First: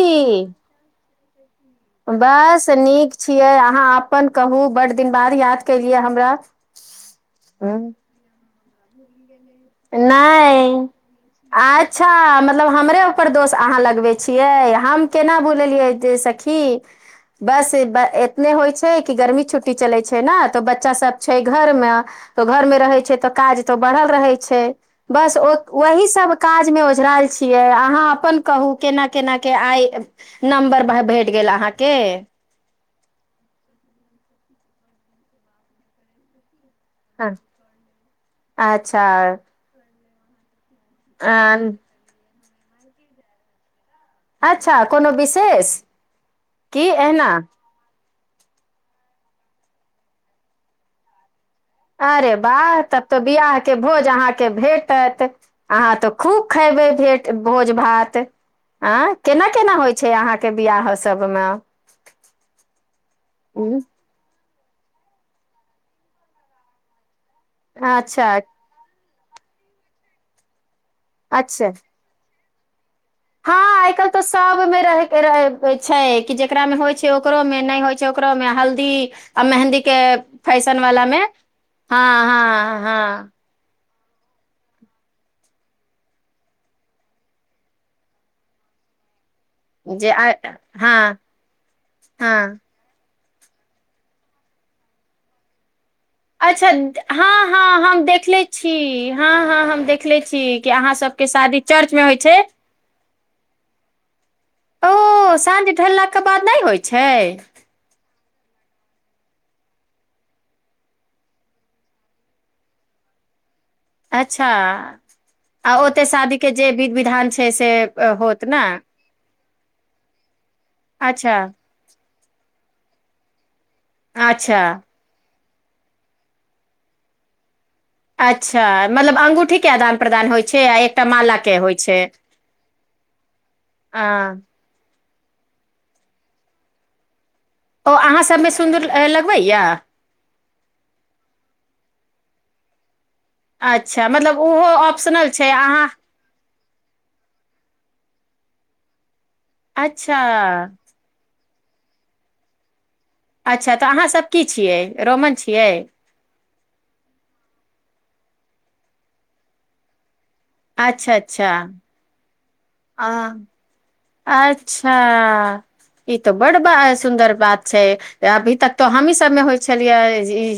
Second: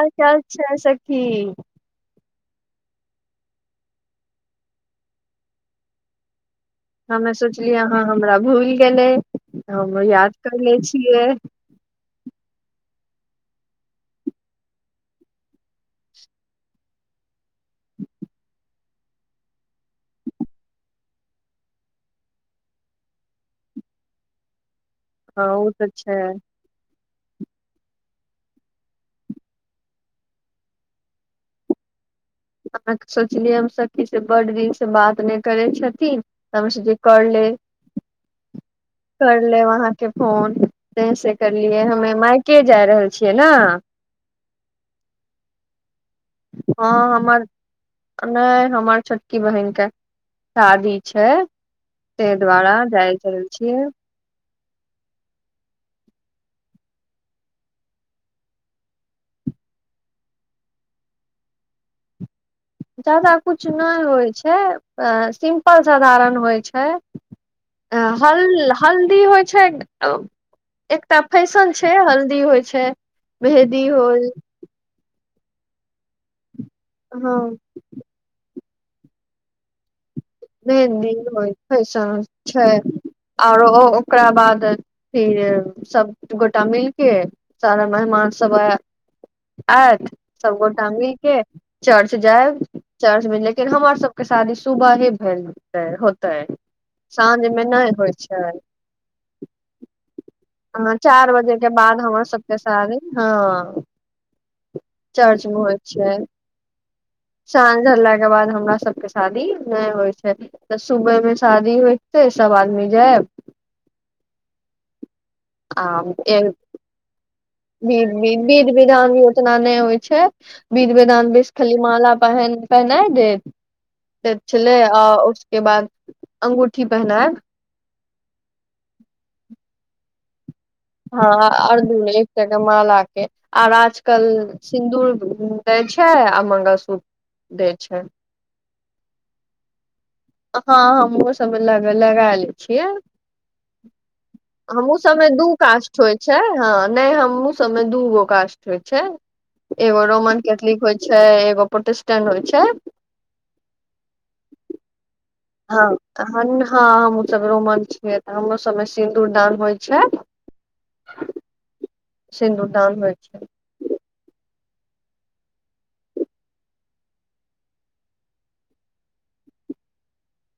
क छैक [inaudible] ठीक बस नीक छियैक अहाँ अपन कहू बड दिन बाद याद केलियै हमरा हमे सोचलियै हूँ अहाँ हमरा भूल गेलै हम याद नहि करनेे छियैक अच्छा मतलब हमरे ऊपर दोष अहाँ लगबै छियै कहम केना बुललियै जे सखी बस एतने होइ छै कि गर्मी छुट्टी चलै छै ने तऽ बच्चा सब छै घर मे त घर मे रहै छै तऽ काज तो बढ़ल रहै छै छै बस हँ ओ तऽ वही छै सब अहाँ काज मे ओझरा छियै अहाँ अपन कहू केना केना केँ आइ नम्बर भेट गेल अहाँके अहाँके सोचलियै हम सखी से बड दिन से बात नहि करै छथिन समशजी कल हँ अच्छा करल वहाँ [unintelligible] के फोन तैसे अ करलियै हमे माइक केँ जा रहल छियैक ने अच्छा कोनो विशेष की हँ एहना हमर नहि हमर छोटकी बहिनक केँ शादी छैक अरे वाह तब तो बियाह केँ छियै भोज अहाँ भेटत अहाँ तऽ खूब खबै भोज भात आ केना केना होइत छैक अहाँके बियाह सभमे ज्यादा कुछ उं नहि होइत छैक सिम्पल साधारण होइत छैक अ हल अच्छा हल [inaudible] हल्दी होइत छैक एकटा फैसन अच्छा छैक हल्दी होइत छैक छै [inaudible] हँ मेहदी आइ कालि तऽ होल सबमे रहिकेँ इच्छाै कि जे [inaudible] जेकरा मे होय छैक हँ ओकरो मे नहि होइत छैक ओकरो मे हल्दी दी आ मेहन्दीकेँ मेहन्दी ओ फैेशन छै हँ हँ आओरो ओकरा बाद फिर सभ गोटा मिलकेँ सारा मेहमान सभ आ आएत जे सभगोटा मिल हँ केँ चर्च हँ जाएब। चर्चमे लेकिन हमर सभकेँ शादी सुबहे भेल होतै, अच्छा साँझ हँ मे हँ नहि हम होइ देखले छै छी हँ हँ हम देखले छी कि अहाँ सभकेँ चार बजे शादी के बाद चर्चमे होइत हमर छै सबके शादी हँ ओ चर्च मे साँझ होइ छै ढललाकेँ बाद नहि होइत छै तइके बाद हमरा सभकेँ शादी नहि होयत छै तऽ सुबहमे शादी होयतै सभ आदमी जाएब अच्छा आ ओतय शादीकेँ जे बिध-विधान छै से होत न ओना नहि होइत छै बिध-विधानमे बेसी खली माला पहन पहिनायत देत अच्छा छलै आ ओहि केँ बाद अंगूठी पहिनायत अच्छा मतलब अंगूठी केँ आदान-प्रदान होइ छै आ एकटा हँ माला आ के होइ आओर छै दुरमे एकटाके मालाकेँ आओर अ आजकल सिन्दूर दैत छै आ मंगलसूत्र दै ओ छै अहाँ सभमे सिन्दूर लगबैए हँ हमरो सभमे लग लगा लै छियै अच्छा मतलब ओहो हमरो सभमे ऑप्शनल दू छै अहाँ कास्ट होइत छै हँ नहि हमहूँ सभमे दू गो कास्ट होइत छै एगो अच्छा रोमन केैथलिक होइ छै एगो पोट [unintelligible] स्टन होइत छै अच्छा तऽ अहाँसभ की छियै रोमन छियै हँअ् हँअ् हमहूंँ सभ रोमन छियै हमरो सभमे सिन्दूरदान होइत छै अच्छा अच्छा सिन्दुरदान आ होइत छै अच्छा ई तऽ बड्ड बड़ा सुन्दर बात छै अभी तक तऽ हमहीं सभमे होइ छलियै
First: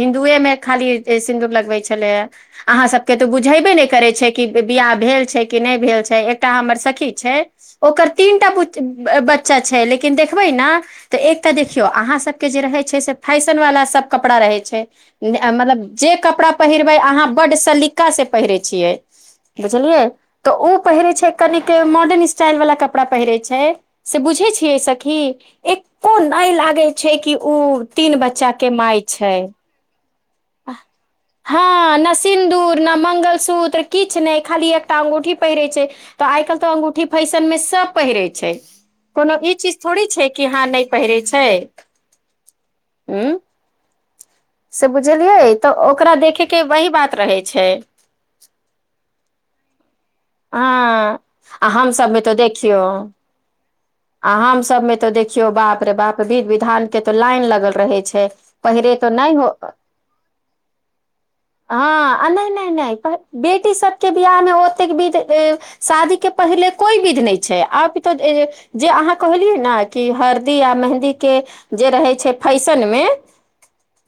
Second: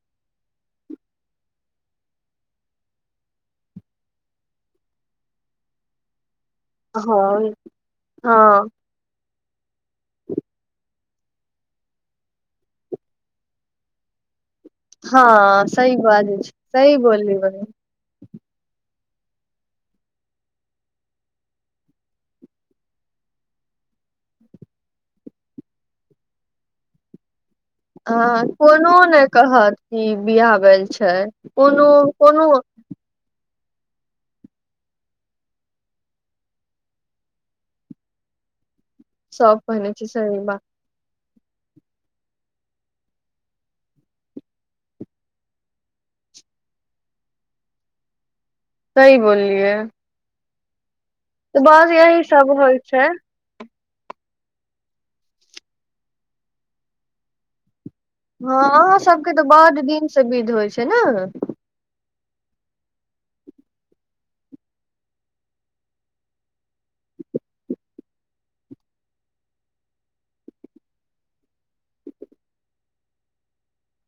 हिन्दुएमे खाली सिन्दूर लगबै छलैय अहाँ सभकेँ तऽ बुझैबे नहि करै छै कि बियाह भेल छै कि नहि भेल छै एक- एकटा हमर सखी छै हँ ओकर तीनटा हँ पुत ब [unintelligible] बच्चा छैइ लेकिन देखबय ना तऽ एकटा देखियौ अहाँ सब केँ जे रहेशय छैक से फैशन वाला सब कपड़ा रहय हँ मतलब सही जे बाजै कपड़ा छै पहिरबय सही अहाँ बोलली बड्ड बहिन सलीका से पहिरय छियैक बुझलियै तऽ ओ पहिरैइ छैइ कनि मॉडर्न स्टाइल वला क कपड़ा पहिरे छैइ से बुझय छिअइ सखी एको नई लागय छैक कि ओ तीन बच्चा हंअ् के कोनो माय नई छै कहत बिआह भेल छैई हँ कोनो न कोनो सिन्दूर न मंगलसूत्र किछु नहि खाली एकटा अंगूठी पहिरे छैक तऽ आइ काल्हि तऽ अंगूठी फैशन मे सब पहिरैइ छैक कोनो ई सब चीज पहिने छै थोड़ी छैक सही कि बात हँ नहि पहिरे छैइ हैय उं से बुझ [inaudible] बुझलियै तऽ ओकरा देखकेँ वही बात रहय छैक सही बोललियै हँ आ हम बस सबमे यही तो सब होइ देखियौ छैय आ हम सब मे तो देखियौ बाप रे बाप विध विधान के तो लाइन लगल रहे छै हँ पहिरे अहाँ तो सभके नहि तऽ हो ब्ड दिनसँ विध होइ छैय ने हँ आ नहि नहि नहि बेटी सब के बियाह मे ओतेक विध शादीके पहिले कोइ विध नहि छैय आब तऽ जे अहाँ कहलियै ने कि हरदी आ मेहदीके जे रहै छैय फैशनमे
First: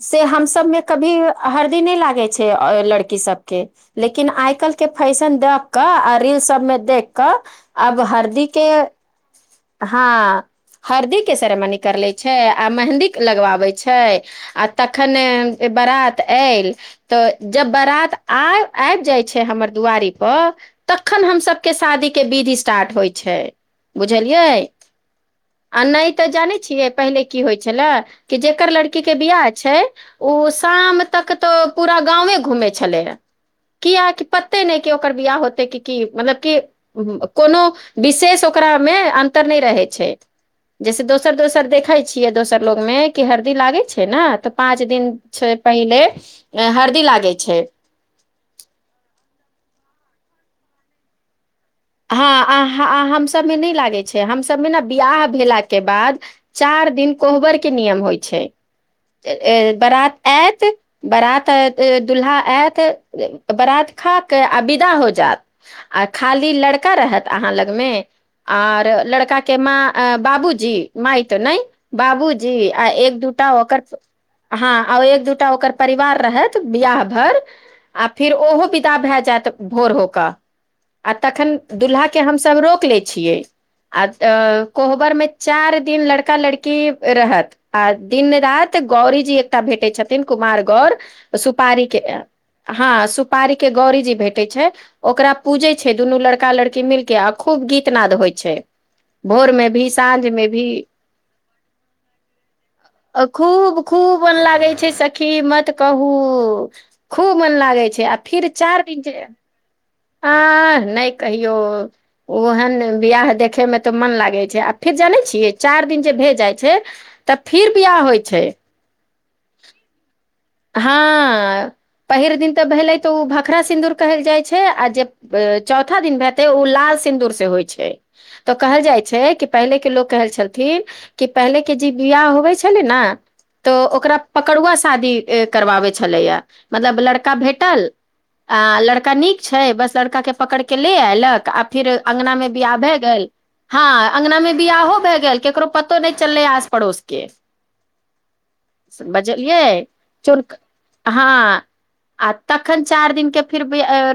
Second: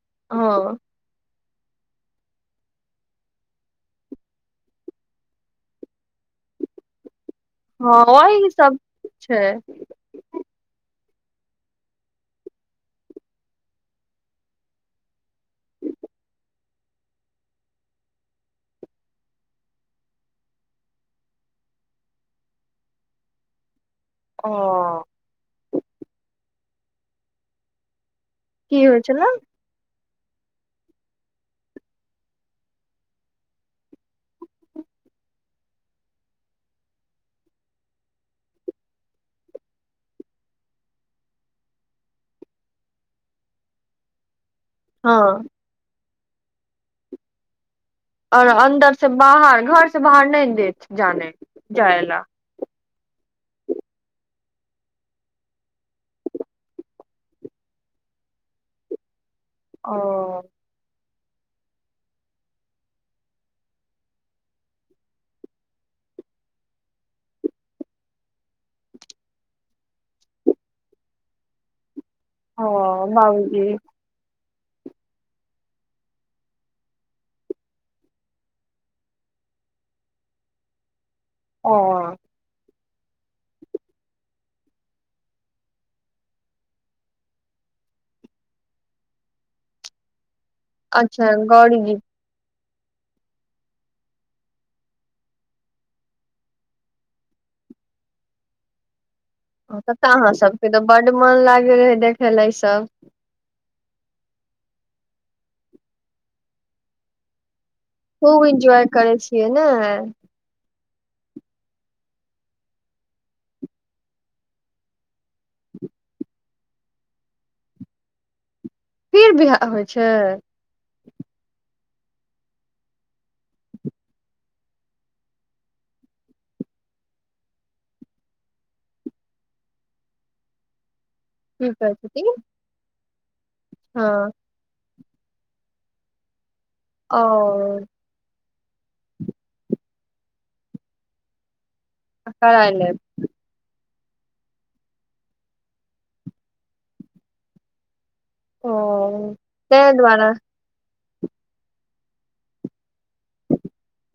से हम सबमे कभी हरदी नहि लागैत छै लड़की सभके लेकिन आइकाल्हिके फैशन द कऽ आ रील सबमे देख अब हँ हरदी ओहि के सब छै हँ हरदी के सेरमनी कर लै छैय आ मेहन्दी लगबाबैत छैय आ तखन बारात आयल तऽ जब बारात आ आबि जाइ छैय हमर दुआरीपर तखन हमसभके शादीके विध स्टार्ट होइ छै ओ बुझलियै आ नहि तऽ जानै छियै पहिले की होइ छलै कि जेकर की होइ लड़की के छलै बियाह छै ओ शाम तक तो पूरा गावे घूमे छले हे कियाक पते नहि कि ओकर बियाह होते मतलब कि कोनो विशेष ओकरा मे अन्तर नहि रहै छै जैसे दोसर दोसर देखै छियै दोसर लोग मे कि हरदी लागै छै ने तऽ पाँच दिन हँ छै पहिले अ हरदी लागै छैय आऔर अन्दर से बाहर घर से बाहर नहि देत जाने जायला हम सबमे नहि लागै छै हम सभमे ने बियाह भेलाक के बाद चार दिन कोहबर के नियम होइ छै ओ बरात एत बारात दुल्हा आयत बारात खााक आ विदा हो जात आ खाली लड़ लड़का रहत अहाँ लगमे आर लड़का के माँ बाबूजी माय तऽ नहि बाबूजी ओ आ एक दूटा बाबूजी ओकर हँ आ एक दूटा ओकर परिवार रहत बियाह भर आ फिर ओहो विदा भए जायत भोर होके आ तख ओ दुूल्हा के हमसब रोक ले छ कोहबर मे चार दिन लड़का लड़की रहत आ दिन राति गौरीजी एकटा भेटैत छथिन कुमार गौर अच्छा सुपारी गौरीजी के हँ सुपारी के गौरीजी भेटै छै ओकरा पूजे छै दुनू लड़क लड़का लड़की मिलके आ खूब गीत नाद होइ छै भोर मे ओ भी ततय साँझ मे भी अहाँसभके तऽ बड्ड मोन लागैत रहै देखय ल इसभ खूब खूब मन लागे छै सखी मत कहू खूब मन लागे छै आ खूब फिर चार एन्जॉय दिन करै छै छियै ने ह [unintelligible] आह नहि कहियो ओहन बियाह देखे मे तऽ मन लागे छैक आ फिर जाने छी चार दिन जे भेजाइत छै तऽ फिर बियाह होइत छैक फिर बियाह होइत छैक हँ पहिल दिन तऽ भेलै तऽ ओ भखरा सिन्दूर कहल जाइत छैक आ जे चौथा दिन हेतै ओ लाल सिन्दूर से होइत छैक तऽ कहल जाइ छैक कि पहिलेके लोक कहय छलथिन कि पहिले की केँ जे कहै बिआह छथिन होबे छलै ने तऽ ओकरा हँ पकड़ुआ शादी करवाबै छलैया मतलब ओ लड़का भेटल आ लड़का नीक छैक बस लड़का केँ पकड़ के ले एयलक आब फिर अङंगना मे कराय बियाह लेब भय गेल हँ अँगना मे बियाहो भए गेल केकरो पतो नहि चललै आस पड़ोस केँ ओ बजलियै ताहि दुआरे चोड़क हँ आ तखन चारि दिनक केँ फिर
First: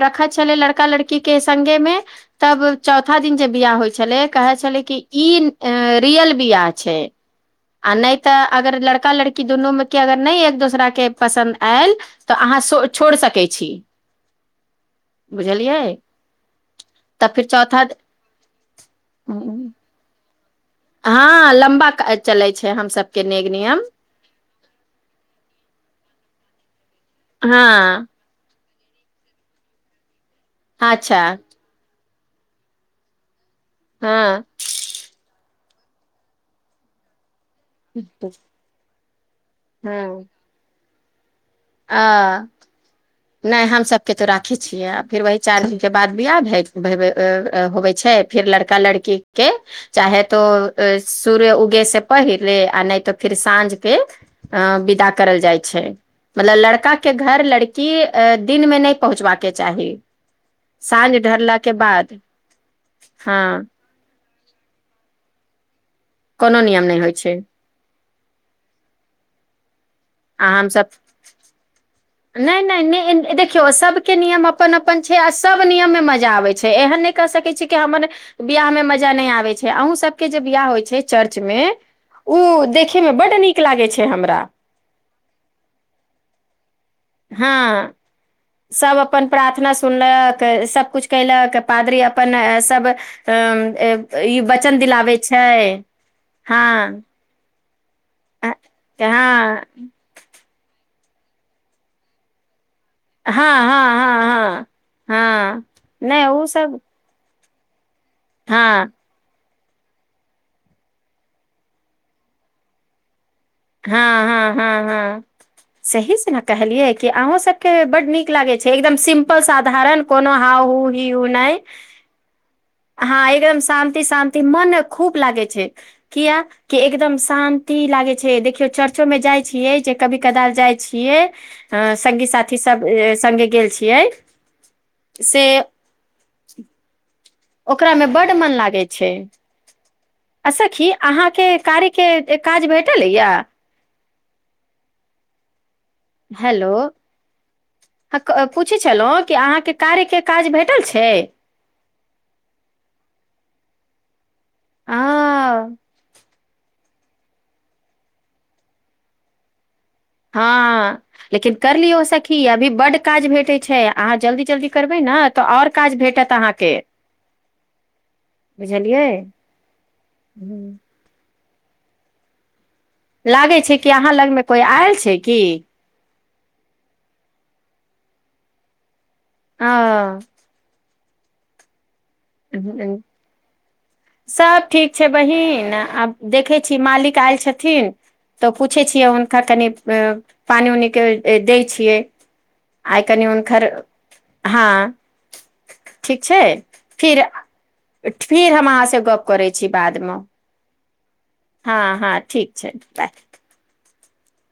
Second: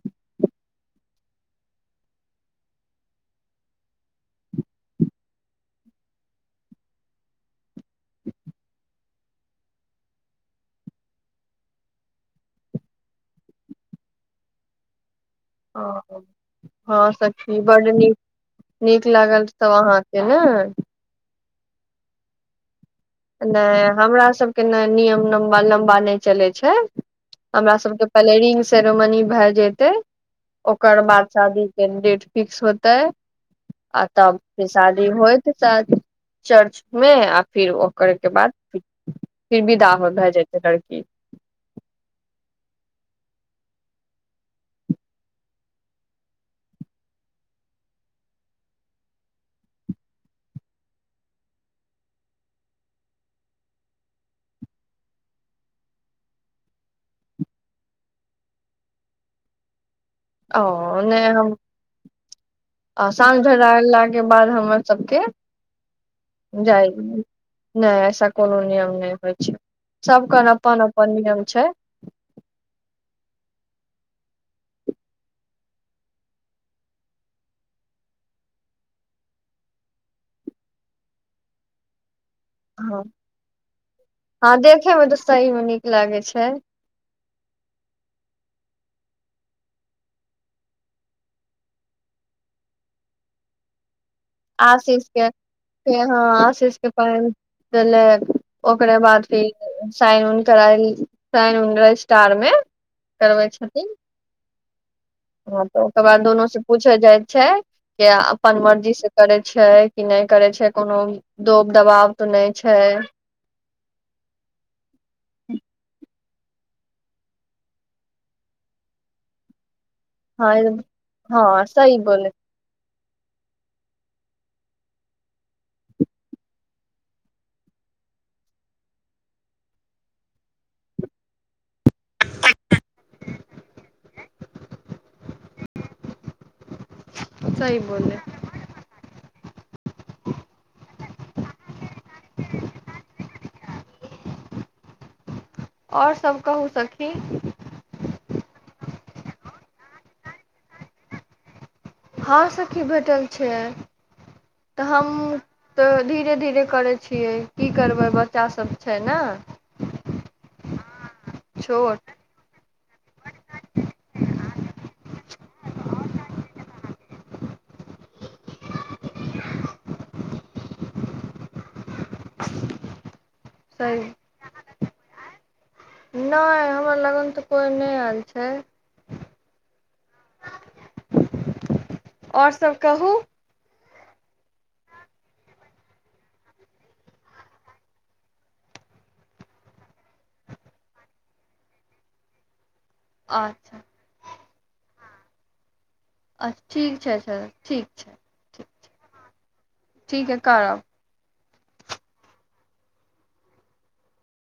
रखैत छलै लड़का लड़की केँ संगे मे तब चौथा दिन जे बियाह होइ छलैक कहय छलैक कि ई रियल बियाह छैक आ नहि तऽ अगर लड़का लड़की दुनूमेकेँ अगर नहि एक दोसराकेँ पसन्द आयल तऽ अहाँ छोड़ि सकैत छी बुझलियै ह हँ तऽ फिर सखी चौथा बड नीक नीक लागल सब अहाँके ने [unintelligible] हँ लम्बा चलय छैक हमसभ नहि हमरा सबकेँ ने नियम लम्बा नहि चलैत छैक छै हँ हमरा सबके पहले रिंग सेरोमनी भए जेतै ओकर अच्छा बाद शादी के डेट फिक्स होतय आ तब हँ शादी होइत साथ चर्च मे आ फिर करैके बाद फिर बिदा भ हँ जायतै लड़की आ नहि हम सभके तो राखै छियै आ फेर वही चारि दिनके बाद बियाह होबै छै फिर लड़का लड़की के चाहे तो सूर्य उगे से पहिले आ नहि तऽ फिर साँझ के विदा करल जाइ छै मतलब लड़का के घर लड़ की अ दिन मे नहि पहुँचबाके चाही ओ साँझ ने ढरला के बाद साँझ हँ भरा लाग के बाद हमर सबके कोनो जा नियम नहि होइ छै नहि ऐसा कोनो नियम नहि होइ छै सभकन आ अपन हमसभ अपन नियम छै नहि नहि नहि देखियौ सभके नियम अपन अपन छै आ सभ नियममे मजा आबै छै एहन नहि कहि सकै छी कि हमर बियाहमे मजा नहि आबै छै अहूँ सभके जे बियाह होइ छै चर्चमे हँ हमरा हँ देखे मे तऽ सही मे नीक लागै छै हँ सभ अपन प्रार्थना सुनलक सभकुछ कयलक पादरी अपन सभ ई वचन आशीष दिलाबै के छै हँ पले अ, ओकरे बाद हँ फिर साइन उन करायल साइन उन रजिस्टार मे हँ करबै हँ छथिन हँ हँ हँ तऽ ओकर बाद नहि ओ दुनु से सब पूछल जाइत छै के अपन हँ मर्जी से करैत छै कि नहि करै छै कोनो दोब दबाव तऽ नहि छै हँ हँ हँ हँ सहीसँ ने कहलियै कि अहूँ सबके बड्ड नीक लागै छै एकदम सिम्पल साधारण कोनो हा हँ हु हि ह हँ नहि सही बोले हँ एकदम शान्ति शान्ति मन खूब लागै छै किया कि एकदम शान्ति लागै छै से देखियो चर्चो में जाय छियै से कभी कदाल जाय छियै संगी साथी सभ संगे गेल छियै सही ओकरामे बोले बड्ड मन लागै छै आ सखी अहाँके कार्यके काज भेटल अ या आओर सभ कहू हेलो सखी हँ, पूछै छलहुँ कि अहाँके कार्य केँ काज भेटल छैक हँ सखी भेटल छैक तऽ हम आ तऽ धीरे धीरे करैत छियैक की करबय बच्चा सब छैक न हँ लेकिन कर लिय हो सखी अभी बड काज भेटै छैक अहाँ जल्दी जल्दी करबै ने त आओर काज भेटत अहाकेँ लागैत छैक कि सही अहाँ लगमे कोइ आयल छैक कि नहि हमर लगन तऽ कोइ नहि आयल छैक ह आओर सभ कहू सभ ठीक छै बहीन आब देखै छी मालिक आयल छथिन तऽ पूछै छियै हुनका कनि पानि उनीके दैत छियैक आइकन हुनकर अच्छा हँ ठीक अच्छा छैक ठीक छै फिर अच्छा ठीक छै फिर हम ठीक अहाँसँ गप करैत छी बादमे ठीक हइ करब हँ हँ ठीक छै बाय